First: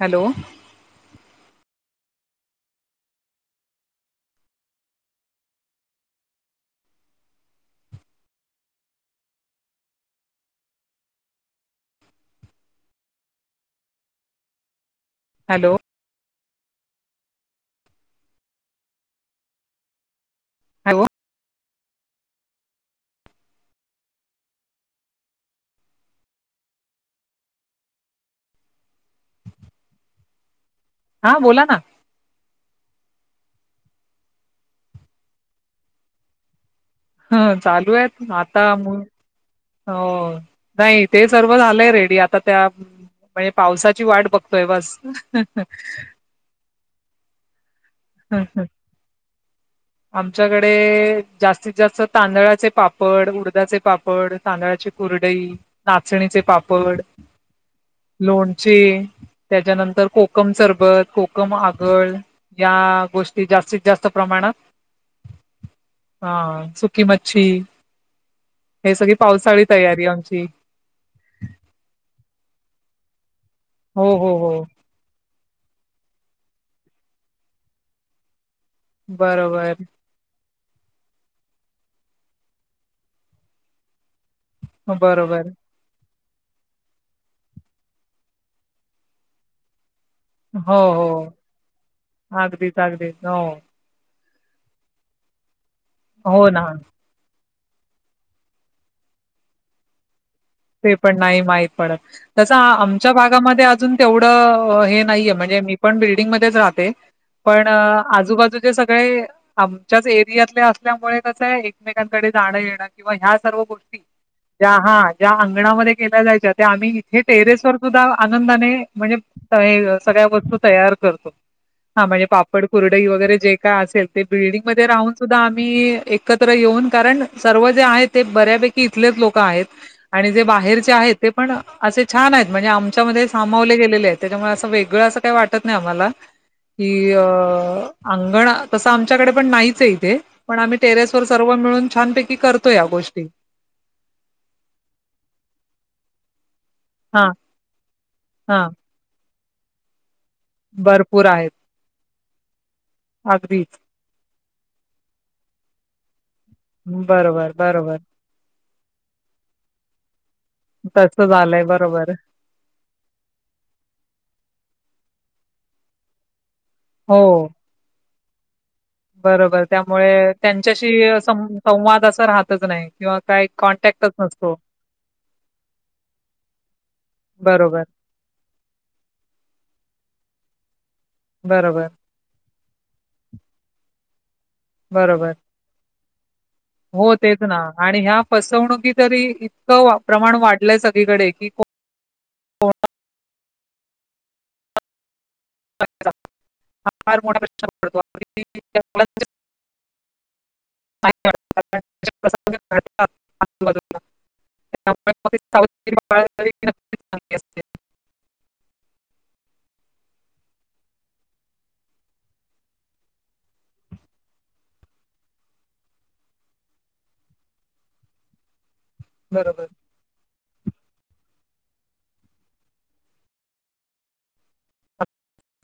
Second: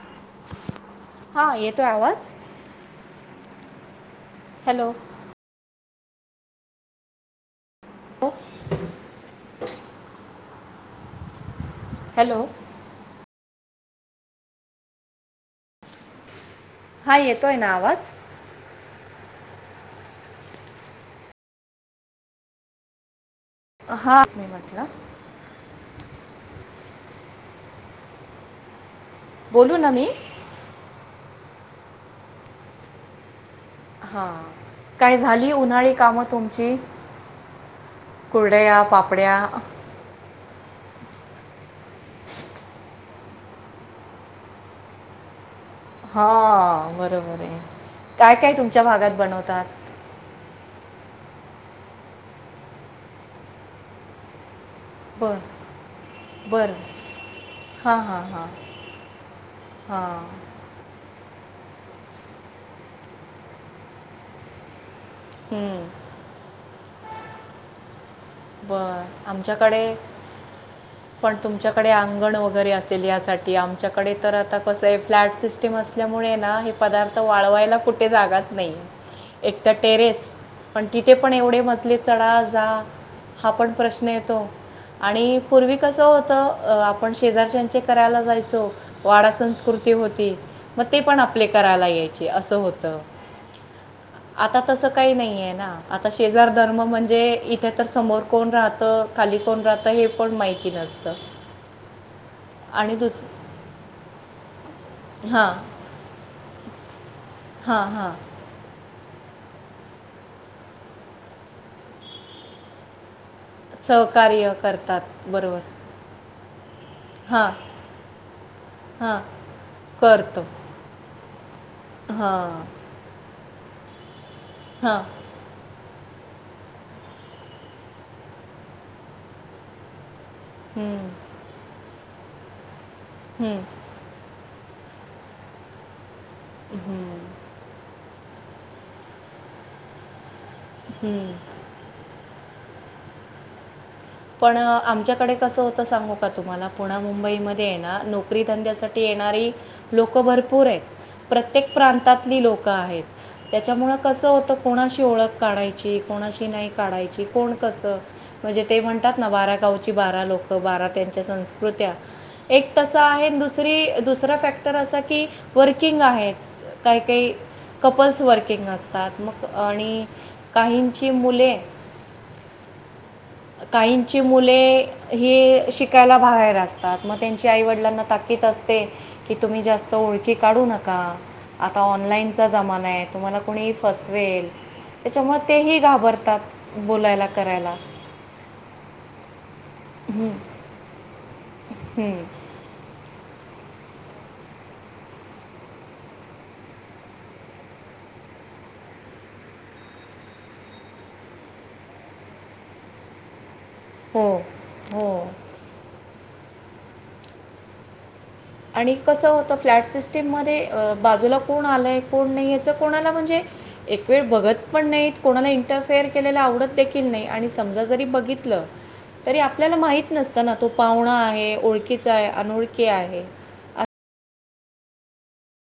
Hello. येतोय आवाज? Hello. Hello. Hello. Hello. हा येतोय ना आवाज? हॅलो. हा. तेच मी म्हटलं. बोलू ना मी? हा बोला ना. हा काय झाली उन्हाळी कामं तुमची? हा चालू आहेत. आता कुरडया मग पापड्या हो नाही ते सर्व झालंय रेडी आता त्या म्हणजे पावसाची वाट बघतोय बस. हा बरोबर आहे. काय काय तुमच्या भागात बनवतात आमच्याकडे जास्तीत जास्त तांदळाचे पापड, उडदाचे पापड, तांदळा ची बर कुरडई, नाचणीचे पापड बरं हां हां हां लोणचे त्याच्यानंतर हां कोकम सरबत, कोकम आगळ या गोष्टी जास्तीत जास्त प्रमाणात हा सुकी मच्छी हे बर सगळी पावसाळी आमच्याकडे तयारी आमची पण तुमच्याकडे अंगण वगैरे अस साठी हो आमच्याकडे तर हो हो आता कस फ्लॅट असल्यामुळे ना हे पदार्थ वाळवायला कुठे जागाच नाही एक तर बरोबर टेरेस पण तिथे पण एवढे मजले चढ जा हा पण प्रश्न येतो आणि बरोबर. पूर्वी कस आपण शेजारच्याचे करायला जायचो वाड संस्कृती हो हो, मग ते हो. पण आपले करायला यायचे असं अगदीच, होत अगदीच. हो. आता तसं काही नाहीय ना आता हो शेजार ना. धर्म म्हणजे तर समोर कोण राहतं खाली कोण राहतं हे पण माहिती ते नसतं पण नाही माहीत पडत तस आणि आमच्या दुस भागामध्ये अजून तेवढं हे नाहीये हां म्हणजे मी पण बिल्डिंगमध्येच राहते पण हां हां आजूबाजूचे सगळे आमच्याच एरियातले असल्यामुळे कस आहे एकमेकांकडे जाणं येणं किंवा ह्या सर्व गोष्टी सहकार्य ज्या हा करतात ज्या बरोबर अंगणामध्ये केल्या जायच्या त्या आम्ही इथे हां टेरेस वर सुद्धा आनंदाने म्हणजे हां सगळ्या करतो वस्तू तयार करतो हा म्हणजे पापड हां कुरडई वगैरे जे काय असेल ते बिल्डिंगमध्ये हां राहून सुद्धा आम्ही एकत्र येऊन कारण सर्व जे आहे ते बऱ्यापैकी इथलेच लोक आहेत आणि जे बाहेरचे हं, आहेत ते पण असे छान आहेत म्हणजे आमच्यामध्ये हं, सामावले गेलेले आहेत त्याच्यामुळे असं वेग ळ असं काही वाटत नाही आम्हाला की हं, ण तसं आमच्याकडे पण नाहीच आहे इथे पण आम्ही टेरेस वर हं. सर्व मिळून छानपैकी करत तो या गोष्टी पण आमच्याकडे कसं होतं सांगू का तुम्हाला हां, पुनामुंबईमध्ये आहे ना नोकरी हां. धंद्यासाठी येणारी लोक लोक भरपूर आहेत भरपूर आहेत. प्रत्येक प्रांतातली लोक अगदीच. त्याच्यामुळे कस होत कोणाशी ओळख काढायची कोणाशी नाही काढायची बरोबर, कोण तसं बरोबर. म्हणजे ते म्हणतात ना बारा गावची बारा लोक बारा त्यांच्या तसं झालंय संस्कृत्या बरोबर. एक तस आहे दुसरी दुसरा फॅक्टर असा की वर्किंग आहेच काही हो. काही कपल्स वर्किंग असत बरोबर त्यामुळे त्यांच्याशी सं मुले संवाद असं राहतच नाही किंवा काय काहींची मुले ही शिकायला बाहेर असतात मग त्यांची बरोबर, आईवडिलांना ताकीद असतात की तुम्ही जास्त ओळखी काढू नका आता बरोबर, ऑनलाईनचा जमाना आहे तुम्हाला कुणीही फसवेल बरोबर. त्याच्यामुळे तेही घाबरतात हो, बोलायला तेच ना करायला आणि ह्या फसवणुकी तरी इतकं हम्म, प्रमाण वाढलंय सगळीकडे कि हम्म, अच्छा फार मोठा प्रश्न पडतो नाही वाटत, कारण असे प्रसंग घडतात आजूबाजूला. हो त्यामुळे हो मग ती सावधगिरी बाळगली नक्कीच चांगली असते. आणि कसं होतं फ्लॅट सिस्टीम मध्ये बाजूला कोण आलाय कोण नाही याच कोणा आला म्हणजे एक वेळ बघत पण नाही कोणाला इंटरफेअर केलेला आवडत देखील नाही आणि समजा जरी बघित तरी बरोबर. आपल्याला माहत नसतं ना तो पाहुणा आहे ओळखीचा आहे अनोळखी आहे